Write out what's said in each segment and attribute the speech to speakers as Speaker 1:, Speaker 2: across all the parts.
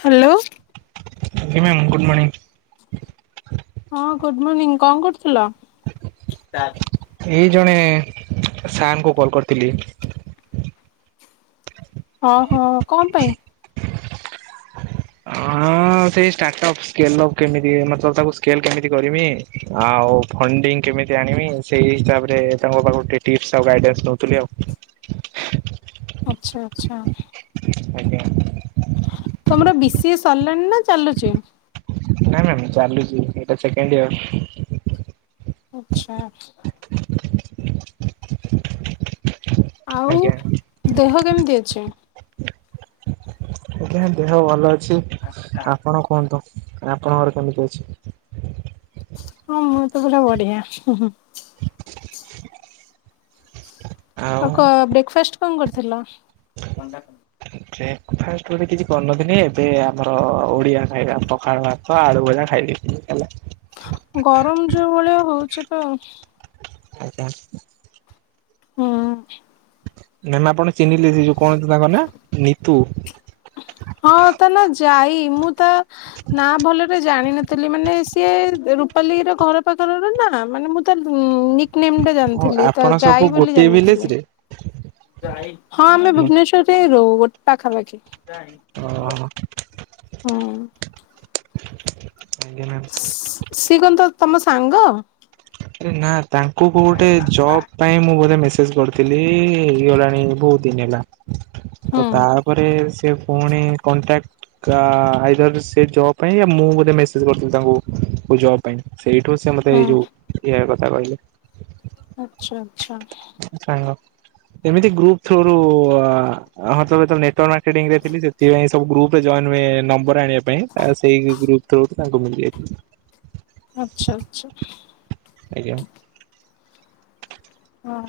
Speaker 1: Hello
Speaker 2: ଆଜ୍ଞା ma'am good morning
Speaker 1: ହଁ good morning କଣ କରୁଥିଲ। [unintelligible]
Speaker 2: ଏଇ ଜଣେ ସାର ଙ୍କୁ କଲ୍ କରିଥିଲି।
Speaker 1: ଅ ହଁ କଣ ପାଇଁ
Speaker 2: ହଁ ସେଇ ସ୍ଟାଟପ୍ ସ୍କେଲପ କେମିତି ମତଲବ୍ ତାକୁ ସ୍କେଲ କେମିତି କରମି ଆଉ ଫଣ୍ଡିଙ୍ଗ କେମିତି ଆଣିବି ସେଇ ହିସାବରେ ତାଙ୍କ ପାଖରୁ ଟିକେ ଟିପ୍ସ ଆଉ ଗାଇଡନ୍ସ ନଉଥିଲି ଆଉ।
Speaker 1: ଆଛା
Speaker 2: ଆଜ୍ଞା
Speaker 1: ତମର ବି ସି ଏ ସରିଲାଣି ନା ଚାଲୁଚି
Speaker 2: ନାଇଁ ମ୍ୟାମ୍ ଚାଲୁଚି ଏଟା ସେକେଣ୍ଡ ୟିଅର୍
Speaker 1: ଆଛା ଆଉ
Speaker 2: ଆଜ୍ଞା
Speaker 1: ଦେହ କେମିତି ଅଛି।
Speaker 2: ଆଜ୍ଞା ଦେହ ଭଲ ଅ ଅଛି ଆପଣ କହନ୍ତୁ। ଆପଣଙ୍କର କେମିତି ଅଛି।
Speaker 1: ମୁଁ ତ ଭଲ ବଢିଆ
Speaker 2: ଆଉ
Speaker 1: ଆ କ ବ୍ରେକଫାଷ୍ଟ କଣ କରିଥିଲ।
Speaker 2: ବ୍ରେକଫାଷ୍ଟ ଗୋଟେ କିଛି କରିନଥିଲି ଏବେ ଆମର ଓଡିଆ ଖାଇବା ପଖାଳ ଭାତ ଆଳୁ ଭଜା ଖାଇଳି
Speaker 1: ଗରମ ଯୋଉ ଭଳିଆ ହଉଛି ତ
Speaker 2: ଆଜ୍ଞା
Speaker 1: ହୁଁ
Speaker 2: ମ୍ୟାମ ଆପଣ ଚିହ୍ନିଲେ ଯେ କଣ ଅଛି ତାଙ୍କ ନା ନିିତୁ
Speaker 1: ହଁ ତା ନା ଯାଇ ମୁଁ ତା ନା ଭଲରେ ଜାଣିନଥିଲି ମାନେ ସିଏ ପାଲି ର ଘର ପାଖର ନା ମାନେ ମୁଁ ତା ନିକ ନେମ ଟା
Speaker 2: ଓ
Speaker 1: ଜାଣିଥିଲି ତ
Speaker 2: ଆପଣ ସବୁ
Speaker 1: ଯାଇ ବୋଲି
Speaker 2: ଗୋଟିଏ ଭିଲେଜ
Speaker 1: ଜାଣିନଥିଲି।
Speaker 2: ରେ?
Speaker 1: ହଁ ଆମେ
Speaker 2: ଓହୋ
Speaker 1: ଭୁବନେଶ୍ୱର ରେ ରୁ ପାଖାପାଖି ହଁ
Speaker 2: ଆକ ନ [inaudible]
Speaker 1: ସିଏ କଣ ତ ତମ ସାଙ୍ଗ
Speaker 2: ଆରେ ନା ତାଙ୍କୁ କଉଁ ଗୋଟେ ଜବ୍ ପାଇଁ ମୁଁ ବୋଧେ ମେସ ମେସେଜ କରିଥିଲି ହେଇ ଗଲାଣି ବହୁତ ଦିନ ହେଲା।
Speaker 1: ହୁଁ
Speaker 2: ଆଉ ତାପରେ ସେ ପୁଣି କଣ୍ଟାକ୍ଟ ଆଇଦର ସେ ଜବ୍ ପାଇଁ ମୁଁ ବୋଧେ ମେସେଜ୍ କରିଥିଲି ତାଙ୍କୁ ଜବ୍ ମୋ ପାଇଁ ସେଇଠୁ ସେ ମତେ ଏଇ ଯୋଉ ଏହା କଥା କହିଲି
Speaker 1: ଆଛା ଆଛା
Speaker 2: ସାଙ୍ଗ ଏମିତି ଗ୍ରୁପ ଥ୍ରୋଉଘ ରୁ ହଁ ତେଵେତ ନେଟୱର୍କ ମାର୍କେଟିଙ୍ଗ ରେ ଥିଲି ସେଥିପାଇଁ ସବୁ ଗ୍ରୁପ ଜଏନ୍ ହୁଏ ନମ୍ବର ନମ୍ବର ଆଣିବା ପାଇଁ ସେଇ ଗ୍ରୁପ ଥ୍ରୋଉଘ ତାଙ୍କୁ ମିଳିଯାଇଛି।
Speaker 1: ଆଛା ଆଛା
Speaker 2: ଆଜ୍ଞା
Speaker 1: ଓ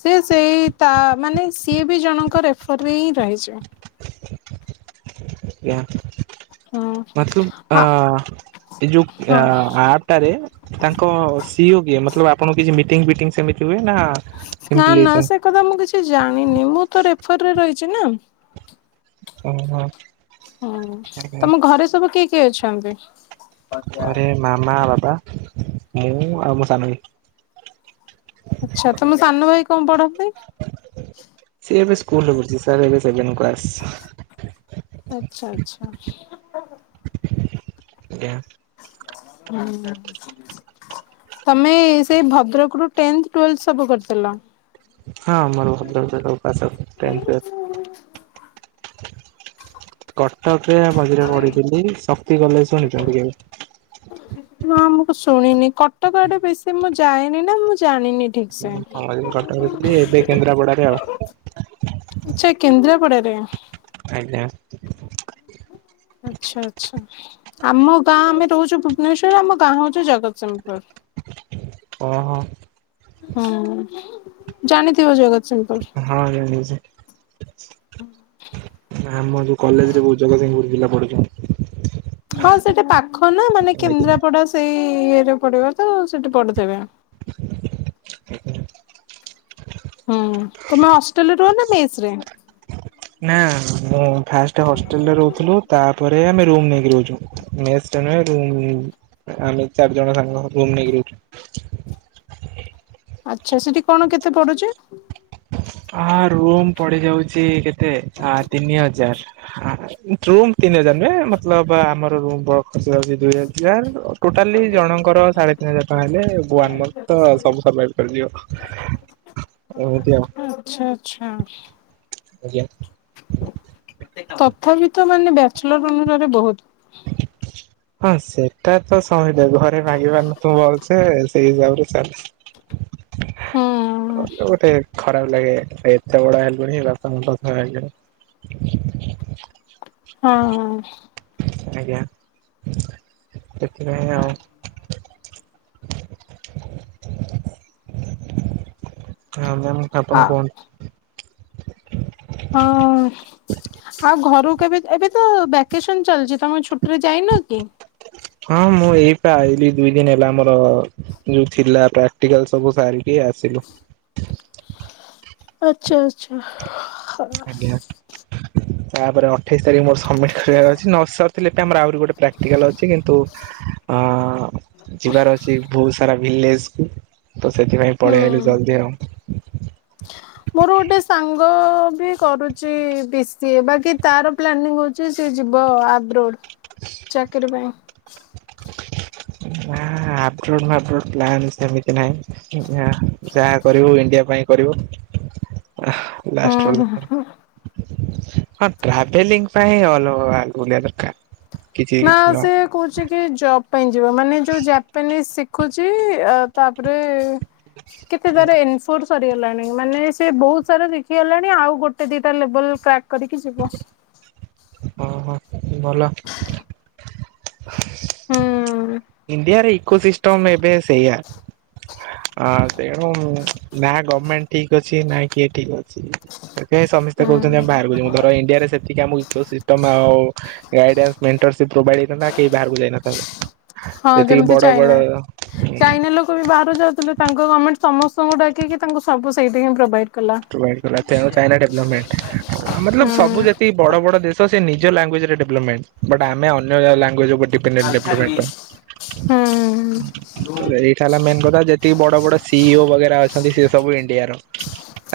Speaker 1: ସେ ସେଇ ତା ମାନେ ସିଏ ବି ଜଣଙ୍କ ରେଫରରେ ହିଁ ରହିଛି
Speaker 2: ଆଜ୍ଞା
Speaker 1: ହୁଁ
Speaker 2: ମତଲବ ଆ
Speaker 1: ହଁ
Speaker 2: ଏ ଯୋଉ
Speaker 1: ହଁ।
Speaker 2: ଆପଟାରେ ତାଙ୍କ ସିଓ କିଏ ମତଲବ୍ ଆପଣଙ୍କୁ କିଛି ମିଟିଂ ବିଟିଂ ସେମିତି ହୁଏ। ନା
Speaker 1: ନା ନା ସେ କଥା ମୁଁ କିଛି ଜାଣିନି ମୁଁ ତ ରେଫରରେ। ଅଛି ନା।
Speaker 2: ଓହୋ।
Speaker 1: ହୁଁ ହିଁ
Speaker 2: ଆଜ୍ଞା
Speaker 1: ତମ ଘରେ ସବୁ କିଏ କିଏ ଅଛନ୍ତି।
Speaker 2: ଘରେ ମାମା ବାବା। ମୁଁ ଆଉ ମୋ ସାନ ଭାଇ।
Speaker 1: ଆଚ୍ଛା ତମ ସାନ ଭାଇ କଁ ପଢନ୍ତି?
Speaker 2: ସିଏ ଏବେ ସ୍କୁଲ ପଢୁଚି ସାର୍ ଏବେ ସେଭେନ୍ କ୍ଲାସ।
Speaker 1: ଆଚ୍ଛା ଆଚ୍ଛା।
Speaker 2: ଆଜ୍ଞା।
Speaker 1: [unintelligible] ତମେ ସେ ଭଦ୍ରକରୁ ଟେନ୍ଥ ଟ୍ଵେଲଥ ସବୁ କରିଥିଲ।
Speaker 2: ହଁ ମୋର ଭଦ୍ରକରେ ସବୁ ପାସ୍ ଆଉଟ୍ ଟେନ୍ଥ ଟ୍ଵେଲ୍ କଟକରେ ମଝିରେ ପଢିଥିଲି। ଶକ୍ତି କଲେଜ ଶୁଣିଚନ୍ତି କେବେ?
Speaker 1: ନାଁ ମୁଁ ତ ଶୁଣିନି। କଟକ ଆଡ଼େ ବେଶୀ ମୁଁ ଯାଏନି ନାଁ ମୁଁ ଜାଣିନି। ଠିକ ସେ।
Speaker 2: ମୁଁ ଥରେ ହିଁ କଟକରେ ଥିଲି ଏବେ କେନ୍ଦ୍ରାପଡ଼ାରେ ଆଉ।
Speaker 1: ଆଚ୍ଛା କେନ୍ଦ୍ରାପଡ଼ାରେ।
Speaker 2: ଆଜ୍ଞା।
Speaker 1: ଆଚ୍ଛା ଆଚ୍ଛା ଆମ ଗାଁ ଆମେ ରହୁଚୁ ଭୁବନେଶ୍ୱର ଆମ ଗାଁ ହଉଚି ଜଗତସିଂ ପୁର
Speaker 2: ଓହୋ
Speaker 1: ହୁଁ। ଜାଣିଥିବ ଜଗତ
Speaker 2: ହଁ ଜାଣିଚି ଆମ ଯୋଉ କଲେଜରେ ବୋହୁ ଜଗସିଂପୁର ପିଲା ପଢୁଚନ୍
Speaker 1: ହଁ ସେଟା ପାଖ ନାଁ ମାନେ
Speaker 2: ଆଜ୍ଞା
Speaker 1: କେନ୍ଦ୍ରାପଡ଼ା ସେଇ ଇଏରେ ପଡ଼ିବ ତ ସେଠି ପଢୁଥିବେ।
Speaker 2: ଆଜ୍ଞା
Speaker 1: ହୁଁ ତମେ ହଷ୍ଟେଲରେ ରୁହ ନା ମେସ ରେ?
Speaker 2: ନାଁ ମୁଁ ଫାଷ୍ଟେ ହଷ୍ଟେଲରେ ରହୁଥୁଲୁ ତା ପରେ ଆମେ ରୁମ ନେଇକି ରହୁଚୁ ମେସରେ ନୁହେଁ ରୁମ ଆମେ ଚାରି ଜଣ ସାଙ୍ଗ ରୁମ ନେଇକି ରହୁଚୁ।
Speaker 1: ଆଚ୍ଛା ସେଠି କଣ କେତେ ପଡୁଚି?
Speaker 2: ଆ-ଆ ରୁମ୍ ପଡ଼ି ଯାଉଚି କେ ତେ ଆ ତିନି ହଜାର। ଆ ରୁମ୍ ତିନି ହଜାର ନୁହେଁ ମତଲବ ଆମର ରୁମ ବ ଖର୍ଚ୍ଚ ଯାଉଚି ଦୁଇ ହଜାର ଅ ଟୋଟାଲି ଜଣଙ୍କର ସାଢ଼େ ତିନି ହଜାର ଟଙ୍କା ହେଲେ ବୁ ଆମର ତ ସବୁ ସର୍ଭାଇଭ କରିିଯିବ। ଅ
Speaker 1: ଆଚ୍ଛା। ଆଚ୍ଛା
Speaker 2: ଆଜ୍ଞା।
Speaker 1: ତ ତଥାପି ତ ମାନେ ବ୍ୟାଚଲର ଅନୁସାରେ ବହୁତ।
Speaker 2: ହଁ ସେଟା ତ ଶହେ ଘରେ ମାଗିପାରୁ ନଥିବୁ ଭଲସେ ସେ ସେ ସେଇ ହିସାବରେ ଚାଲେ।
Speaker 1: ହୁଁ
Speaker 2: ଅଲଗା ଗୋଟେ ଖରାପ ଲାଗେ ଏତେ ବଡ ହେଲୁଣି ବାପା ଙ୍କୁ ପଇସା ମାଗିବା।
Speaker 1: ହଁ
Speaker 2: ଆଜ୍ଞା ସେଥିପାଇଁ ଆଉ। ଆଉ ଆ
Speaker 1: ହଁ।
Speaker 2: ଆପଣ
Speaker 1: ଆ
Speaker 2: କୁହନ୍ତୁ। [inaudible]
Speaker 1: ହଁ ଆଉ ଘରକୁ କେବେ ଏବେ ତ ଭ୍ୟାକେସନ ଚାଲିଛି ତମେ ଛୁଟିରେ ଯାଇନ କି?
Speaker 2: ହଁ ମୁଁ ଏଇପ ଆଲି ଦୁଇ ଦିନ ହେଲା ମୋର ଯୋଉ ଥିଲା ପ୍ରାକ୍ଟିକାଲ ସବୁ ସାରିକି ଆସିଲୁ।
Speaker 1: ଆଛା ଆଛା [inaudible]
Speaker 2: ଆଜ୍ଞା। ତାପରେ ଉଠେଇସାରି ମର ସମିଟକରିବାର ଅଛି ନା। ଥିଲେ ଆମର ଆହୁରି ଗୋଟେ ପ୍ରାକ୍ଟିକାଲ ଅଛି କିନ୍ତୁ ଅ ଯିବାର ଅଛି ବହୁତ ସାରା। ଭିଲେଜକୁ ତ ସେଥିପାଇଁ ପଳେଇ ଆଲି ଜଲଦି ଆଉ।
Speaker 1: ମୋର ଗୋଟେ ସାଙ୍ଗ ବି କରୁଛିି ବି ସିଏ ବାକି ତାର ପ୍ଲାନିଂ ହଉଛି ଯିବ ଆଗ୍ରୋ। ଚାକରି ପାଇଁ। [inaudible]
Speaker 2: ନା ଆ ଆପ୍ରୋଟ ଫାପ୍ରୋଟ ସେମିତି ନାହିଁ ଯାହା କରିବୁ ଇଣ୍ଡିଆ ପାଇଁ କରିବୁ। ଲାଷ୍ଟ
Speaker 1: ହୁଁ
Speaker 2: ରେ
Speaker 1: ହୁଁ।
Speaker 2: ହଁ ଟ୍ରାଭେଲିଂ ପାଇଁ ଅଲଗା ବୁଲିବା ଦରକାର। କିଛି
Speaker 1: ନା
Speaker 2: କିଛି ନୁହଁ।
Speaker 1: ସେ କହୁଛି କି ଜବ ମାନେ ଯୋଉ ଜାପାନି ଖୁଛି ତାପରେ କେତେ ତାର ଏଫୋସ ସରିଗଲାଣି ମାନେ ସେ ବହୁତ ସାରା ଦେଖିଗଲାଣି ଆଉ ଗୋଟେ ଦିଟା ଲେବଲ କ୍ରା କ୍ରା‌କ କରିକି ଯିବ।
Speaker 2: ଓହୋ ଭଲ। [inaudible]
Speaker 1: ହୁଁ
Speaker 2: ଇଣ୍ଡିଆର ଇକୋ ସିଷ୍ଟମ ଏବେ ସେଇଆ। ଆ ତେଣୁ ନା ଗଭମେଣ୍ଟ ଠିକ ଅଛି ନା କିଏ ଠିକ ଅଛି। ସେଥିପାଇଁ ସମସ୍ତେ କହୁଛନ୍ତି ଆମେ ବାହାରକୁ ଯିବୁ
Speaker 1: ହୁଁ।
Speaker 2: ଧର ଇଣ୍ଡିଆରେ ସେତିକି ଆମ ସୋ ସିଷ୍ଟମ୍ ଆଓ ଗାଇଡାନ୍ସ୍ ମେଣ୍ଟରସି ପ୍ରୋଭାଇ ହେଇଥାନ୍ତା କିଏ ବାହାରକୁ ଯାଇ ନଥାନ୍ତେ।
Speaker 1: ହଁ ଯେମିତି ଚାଇନା ଚାଇନା ଲୋକ ବି ବାହାରୁ ଯାଉଥିଲେ। ତାଙ୍କ ଗଭର୍ଣ୍ଣମେଣ୍ଟ ସମସ୍ତଙ୍କୁ ଡାକିକି ତାଙ୍କୁ ସବୁ ସେଠି ହିଁ ପ୍ରୋଭାଇଡ କଲା।
Speaker 2: ପ୍ରୋଭାଇଡ଼ କଲା ତେଣୁ ଚାଇନା ଡେଭଲମେଟ ଆମ ମତଲବ
Speaker 1: ହୁଁ
Speaker 2: ସବୁ ଯେତିିକି ବଡ ବଡ ଦେଶ ସେ ନି ନିଜ ଲାଙ୍ଗୁଏଜରେ ଡେଭଲମେଣ୍ଟେ ବଟ୍ ଆମେ ଅନ୍ୟ ଲାଙ୍ଗ୍
Speaker 1: ହୁଁ
Speaker 2: [unintelligible] ଏଇଟା ହେଲା ମେନ୍ କଥା ଯେତିକି ବଡ ବଡ଼ ସି ଇ ଓ ବଗେରା ଆନ୍ତି ସେ ସବୁ ଇଣ୍ଡିଆ ର।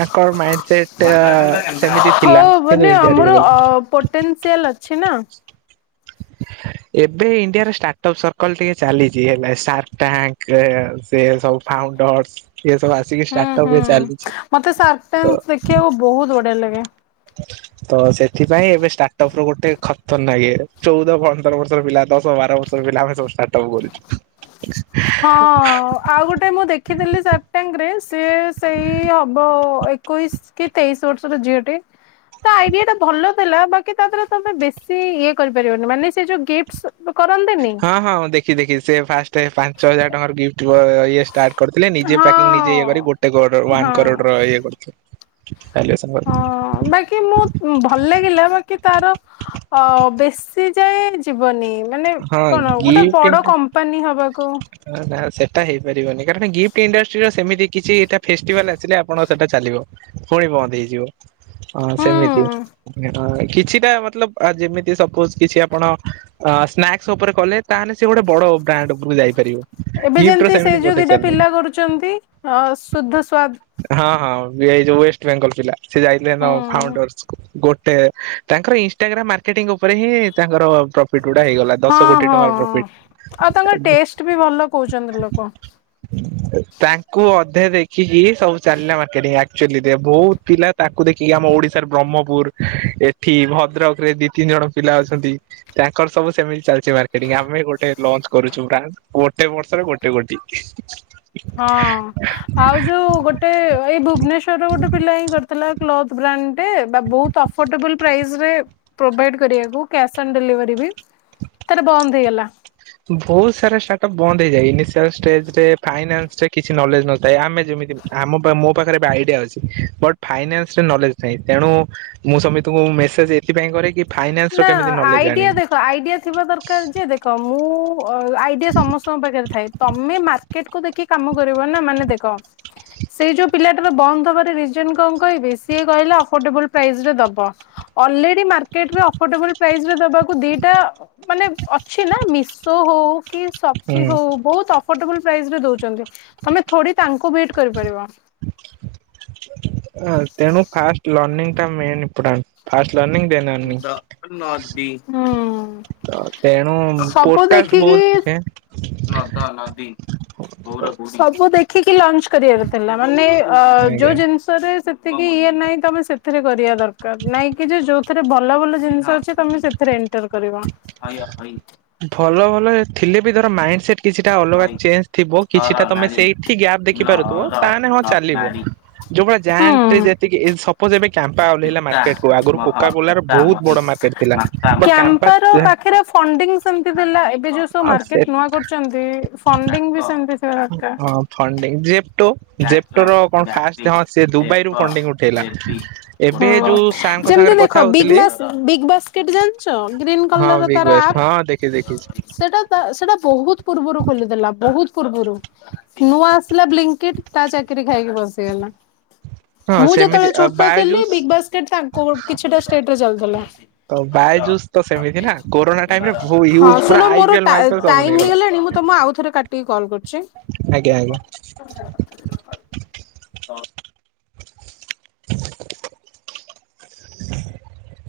Speaker 2: ତାଙ୍କର ମାଇଣ୍ଡ୍
Speaker 1: [unintelligible] ହଉ
Speaker 2: କିନ୍ତୁ
Speaker 1: ମାନେ
Speaker 2: ଇଣ୍ଡିଆରୁ ଇଏ
Speaker 1: ଆମର
Speaker 2: ଗଲେ।
Speaker 1: ଅ ପୋଟେନ୍ସିଆଲ ଅଛି ନା।
Speaker 2: ଏବେ ଇଣ୍ଡିଆର ଷ୍ଟାର୍ଟ ଅପ ସର୍କଲ ଟିକେ ଚାଲିଛି ହେଲା ସାର୍କ ଟ୍ୟାଙ୍କ ସେ ସବୁ ଫାଉଣ୍ଡର୍ସ ଇଏ ସବୁ ଆସିକି
Speaker 1: ହୁଁ
Speaker 2: ଷ୍ଟାର୍ଟଅପ ରେ ଚାଲିଛି।
Speaker 1: ହୁଁ ମତେ
Speaker 2: ତ
Speaker 1: ସାର୍ଟାନ ଦେଖିବାକୁ ବହୁତ ବଢିଆ ଲାଗେ। କେ
Speaker 2: ତ ସେଥିପାଇଁ ଏବେ ଷ୍ଟାର୍ଟ ଅପ ର ଗୋଟେ ଖତର ନାଁ ଇଏରେ ଚଉଦ, ପନ୍ଦର ବର୍ଷର ପିଲା ଦଶ, ବାର ବର୍ଷର ପିଲା ଆମେ ସବୁ ଷ୍ଟାର୍ଟ ଅପ୍ କରୁଛୁ।
Speaker 1: ହଁ ଆଉ ଗୋଟେ ମୁଁ ଦେଖିଥିଲି ସାପ୍ଟାଙ୍ଗ ରେ ସେ ସେଇ ହବ ଏକୋଇସ୍ କି ତେଇଶ୍ ବର୍ଷର ଝିଅ ଟେ। ତା ଆଇଡିଆ ଟା ଭଲ ଥିଲା ବାକି ତାଥିରେ ତାଥିରେ ବେଶୀ ଇଏ କରିପାରିବନି ମାନେ ସେ ଯୋଉ ଗିଫ୍ଟ୍ସ
Speaker 2: ହଁ ହଁ ମୁଁ ଦେଖି ଦେଖିଛି ସେ ଫାଷ୍ଟେ ପା ଛଅହଜାର ଟଙ୍କାର ଗିଫ୍ଟ ଦୁଏ ଇଏ ଷ୍ଟାର୍ଟ କରିଥିଲେ ନିଜେ ପ୍ୟାକିଂ ନିଜେ ଇଏ କରି
Speaker 1: ହଁ।
Speaker 2: ଗୋଟେ କରୋଡ ୱାନ
Speaker 1: ହଁ
Speaker 2: କରୋଡର ଇଏ କରିଥିଲେ। ଭାଲୁଏସନ
Speaker 1: ହଁ
Speaker 2: କରିଥିଲେ
Speaker 1: ବାକି ମୁଁ ଭଲ ଲାଗିଲା ବାକି ତାର ଅ ବେଶୀ। ଯାଏ ଜୀବନି ମାନେ
Speaker 2: ହଁ
Speaker 1: କଣ ଗୋଟେ ବଡ
Speaker 2: ଗିଫ୍ଟ
Speaker 1: କମ୍ପାନୀ। ହବାକୁ
Speaker 2: ଏଟା ହେଇପାରିବନି କାରଣ ଗିଫ୍ଟ ଇଣ୍ଡଷ୍ଟ୍ରିର ସେମିତି କିଛି ଟା ଫେଷ୍ଟିଭାଲ ଆସିଲେ ଆପଣ ସେଇଟା ଚାଲିବ, ପୁଣି ବନ୍ଦ ହେଇଯିବ। ଅ
Speaker 1: ହୁଁ
Speaker 2: ସେମିତି ଆଁ କିଛିଟା ମତ୍ଲବ୍ ଯେମିତି ସପୋଜ କିଛି ଆପଣ ଅ ସ୍ନାକ୍ସ ଉପରେ କଲେ ତାହେଲେ ସେ ଗୋଟେ ବଡ଼ ବ୍ରାଣ୍ଡ ଉପରକୁ ଯାଇପାରିବ।
Speaker 1: ଏବେ
Speaker 2: ଗିଫ୍ଟ ର
Speaker 1: ଯେମିତି
Speaker 2: ସେମିତି
Speaker 1: ସେଇ ଯୋଉ ଦିଟା
Speaker 2: ପୋଟେନସିଆଲ ନାହିଁ
Speaker 1: ପିଲା କରୁଛନ୍ତି ଅ ଶୁଦ୍ଧ ସ୍ୱା
Speaker 2: ବି ଆ ଇ ଯୋଉ ୱେଷ୍ଟ ବେଙ୍ଗଲ ପିଲା, ସେ ଯାଇଥିଲେ ସେଦିନ ଫାଉଣ୍ଡର୍ସକୁ ଗୋଟେ। ତାଙ୍କର ଇନଷ୍ଟାଗ୍ରାମ ମାର୍କେଟିଙ୍ଗ ଉପରେ ହିଁ ତାଙ୍କର ପ୍ରଫିଟ। ଗୁଡା ହେଇଗଲା ଦଶ
Speaker 1: ହଁ
Speaker 2: କୋଟି
Speaker 1: ହଁ
Speaker 2: ଟଙ୍କାର
Speaker 1: ଅ
Speaker 2: ପ୍ରଫିଟ
Speaker 1: ଆଉ ତାଙ୍କ ଟେଷ୍ଟ୍ ବି ଭଲ କହୁଛନ୍ତି ଲୋକ।
Speaker 2: ତାଙ୍କୁ ଅଧେ ଦେଖିକି ସବୁ ଚାଲିଲା ମାର୍କେଟିଙ୍ଗ। ଆକ୍ଚୁଆଲି ରେ ବହୁତ ପିଲା ତାଙ୍କୁ ଦେଖିକି ଆମ ଓଡିଶାର ବ୍ରହ୍ମପୁର, ଏଠି ଭଦ୍ରକରେ ଦି ତିନି ଜଣ ପିଲା ଅଛନ୍ତି। ତାଙ୍କର ସବୁ ସେମିତି ଚାଲିଛି ମାର୍କେଟିଙ୍ଗ ଆମେ ଗୋଟେ ଲଞ୍ଚ୍ କରୁଛୁ ପ୍ରାୟ ଗୋଟେ ବର୍ଷରେ ଗୋଟେ କୋଟି।
Speaker 1: ହଁ ଆଉ ଯୋଉ ଗୋଟେ ଏଇ ଭୁବନେଶ୍ୱରର ଗୋଟେ ପିଲା ହିଁ କରିଥିଲା। ବ୍ରାଣ୍ଡଟେ ବା ବହୁତ ଅଫୋର୍ଡେବଲ ପ୍ରାଇସ ରେ ପ୍ରୋଭାଇଡ କରିବାକୁ କ୍ୟାସ୍ ଅନ୍ ଡେଲିଭରି। ତାର ବନ୍ଦ ହେଇଗଲା। [unintelligible]
Speaker 2: ବହୁତ ସାରା ଷ୍ଟାର୍ଟ ଅପ ବନ୍ଦ ହେଇଯାଏ ଇନିସିଆଲ ଷ୍ଟେଜରେ ଫାଇନାନ୍ସ ରେ କିଛି ନଲେଜ ନଥାଏ ଆମେ ଯେମିତି ଆମ ମୋ ପାଖରେ ଆଇଡିଆ ଅଛି ବଟ୍ ଫାଇନାନ୍ସ ରେ ନଲେଜ ନାହିଁ ତେଣୁ ମୁଁ ସମିତିଙ୍କୁ ମେସେଜ ଏଥିପାଇଁ କରେ କି। ଫାଇନାନ୍ସ ର
Speaker 1: ନା
Speaker 2: କେମିତି ନଲେଜ
Speaker 1: ଆଇଡିଆ
Speaker 2: ଆଣିବି
Speaker 1: ଦେଖ ଆଇଡିଆ ଥିବା ଦରକାର ଯେ ଦେଖ ମୁଁ। ଆଇଡିଆ ସମସ୍ତଙ୍କ ପାଖରେ ଥାଏ ତମେ ମାର୍କେଟ କୁ ଦେଖି କାମ କରିବ ନା ମାନେ ଦେଖ ସେଇ ଯୋଉ ପିଲାଟ ର ବନ୍ଦ ହବାର ରିଜନ କଣ କହିବେ ସିଏ କହିଲେ ଅଫୋର୍ଡବଲ ପ୍ରାଇସରେ ଦବ ଅଲରେଡି ନାମରେ ଅଫଟେବୁଲ ପ୍ରାଇଜରେ ଦବାକୁ ଦିଟା ମାନେ ଅଛି ନା ମିଶୋ ହଉ ହଉ କି ସସ୍ସି
Speaker 2: ହୁଁ
Speaker 1: ହଉ ବହୁତ ଅଫୋଟବଲ ପ୍ରାଇଜରେ ଦଉଛନ୍ତି। ତମେ ଥୋଡି ତାଙ୍କୁ ୱେଟ କରିପାରିବା।
Speaker 2: ତେଣୁ ଫାଷ୍ଟ ଲନିଙ୍ଗଟା ମେନ ଇମ୍ପେଟାଣ୍ଟ
Speaker 1: ଦବୁ ନଦି ହଁ
Speaker 2: ତ ତେଣୁ
Speaker 1: ସବୁ
Speaker 2: ପୋଡକାଷ୍ଟ
Speaker 1: ଦେଖିକି,
Speaker 2: ବହୁତ ଦେଖେ।
Speaker 1: ନଦ ନଦି କୋଉଠି ଲଞ୍ଚ କରିବାର ଥିଲା ମାନେ ଅ ଯୋଉ
Speaker 2: ଆଜ୍ଞା।
Speaker 1: ଜିନିଷରେ ସେ ଏତିକି ଇଏ ନାଇଁ ତମେ ସେଥିରେ କରିବା ଦରକାର ନାଇଁ କି ଯେ ଯୋଉ ଥିରେ ଭଲ ଭଲ ଜିନିଷ ଅଛି ତମେ ସେଥିରେ ଇଣ୍ଟର କରିବ ହ୍ୟ ହଇ
Speaker 2: ଭଲ ଭଲ ଥିଲେ ବି ଧର ମାଇଣ୍ଡ ସେଟ କିଛିଟା ଅଲଗା ଚେଞ୍ଜ ଥିବ କିଛିଟା ତମେ ସେଇଠି ଗ୍ୟାପ୍ ଦେଖିପାରୁଥିବ ତାହେଲେ ହଁ ଚାଲିବ ଯୋଉଭଳି ଜାଣ୍ଟରେ
Speaker 1: ହୁଁ।
Speaker 2: ଯେତିକି ସବୁ ପ ଯେବେ କ୍ୟାମ୍ପା ଓ ଓହ୍ଲେଇଲା ମାର୍କେଟ କୁ ଆଗରୁ କୋକା କୋଲାର ବହୁତ ବଡ ମାର୍କେଟ ଥିଲା ବଟ କମ୍ପା
Speaker 1: କ୍ୟାମ୍ପାର ପାଖରେ ଫଣ୍ଡିଙ୍ଗ ସେମତି ଥିଲା ଏବେ ଯୋଉ ସବୁେ ନୂଆ କରୁଛନ୍ତ ଫଣିଙ୍ଗ ସେମ
Speaker 2: ହଁ ଫଣ୍ତି ଯେ
Speaker 1: ବ୍ୟାଘ୍ର ବ୍ୟାଘ୍ରୀ
Speaker 2: ସେ ଦୁବାଇରୁ
Speaker 1: ଦେବ
Speaker 2: ଫଣ୍ଡିଙ୍ଗ ଉଠେଇଲା।
Speaker 1: ଦେବୀ ହଁ
Speaker 2: ଏବେ ଯୋଉ ସାରଙ୍କ
Speaker 1: ଯେମିତି
Speaker 2: ସାଙ୍ଗରେ କଥା
Speaker 1: ଦେଖ
Speaker 2: ହଉଥିଲି
Speaker 1: ବିଗନେସ ବିଗବସ୍ କେବେ ଜାଣିଚ ଗ୍ରୀନ
Speaker 2: ହଁ
Speaker 1: କଲର
Speaker 2: ବିଗ୍
Speaker 1: ତାର
Speaker 2: ବ୍ୟାଷ୍ଟ
Speaker 1: ଆପ୍,
Speaker 2: ହଁ ଦେଖି ଦେଖିଛି
Speaker 1: ସେଇଟା ବହୁତ ପୂର୍ବରୁ ଖୋଲିଥିଲା ବହୁତ ପୂର୍ବରୁ ନୂଆ ଆସିଲା ବ୍ଲୀଙ୍କିଟ୍ ତା ଚାକିରି ଖାଇକି ବସିଗଲା
Speaker 2: ହଁ
Speaker 1: ମୁଁ
Speaker 2: ସେମିତି
Speaker 1: ଯେତେବେଳେ ଛୋଟ ଥିଲି
Speaker 2: ବାୟଜୁସ୍
Speaker 1: ବିଗବାସ୍କେଟ ତାଙ୍କୁ କିଛିଟା ସ୍ଟେଟରେ
Speaker 2: ତ ବାୟଜୁସ୍ ତ ସେମିତି ନା କୋରୋନା ଟାଇମ
Speaker 1: ଚାଲୁଥିଲା।
Speaker 2: ରେ ବହୁ ୟୁଜ ପୁରା
Speaker 1: ହଁଶୁଣ
Speaker 2: ଆଇ
Speaker 1: ମୋର
Speaker 2: ପିଏଲ ମାଇ ପିଏଲ ସବୁ
Speaker 1: ଟାଇମ
Speaker 2: ନେଇଗଲା
Speaker 1: ହେଇଗଲାଣି ମୁଁ ତମକୁ ଆଉଥରେ କାଟିକି କଲ କରୁଛି।
Speaker 2: ଆଜ୍ଞା ଆଜ୍ଞା।
Speaker 1: ହଁ,
Speaker 2: [inaudible] [inaudible]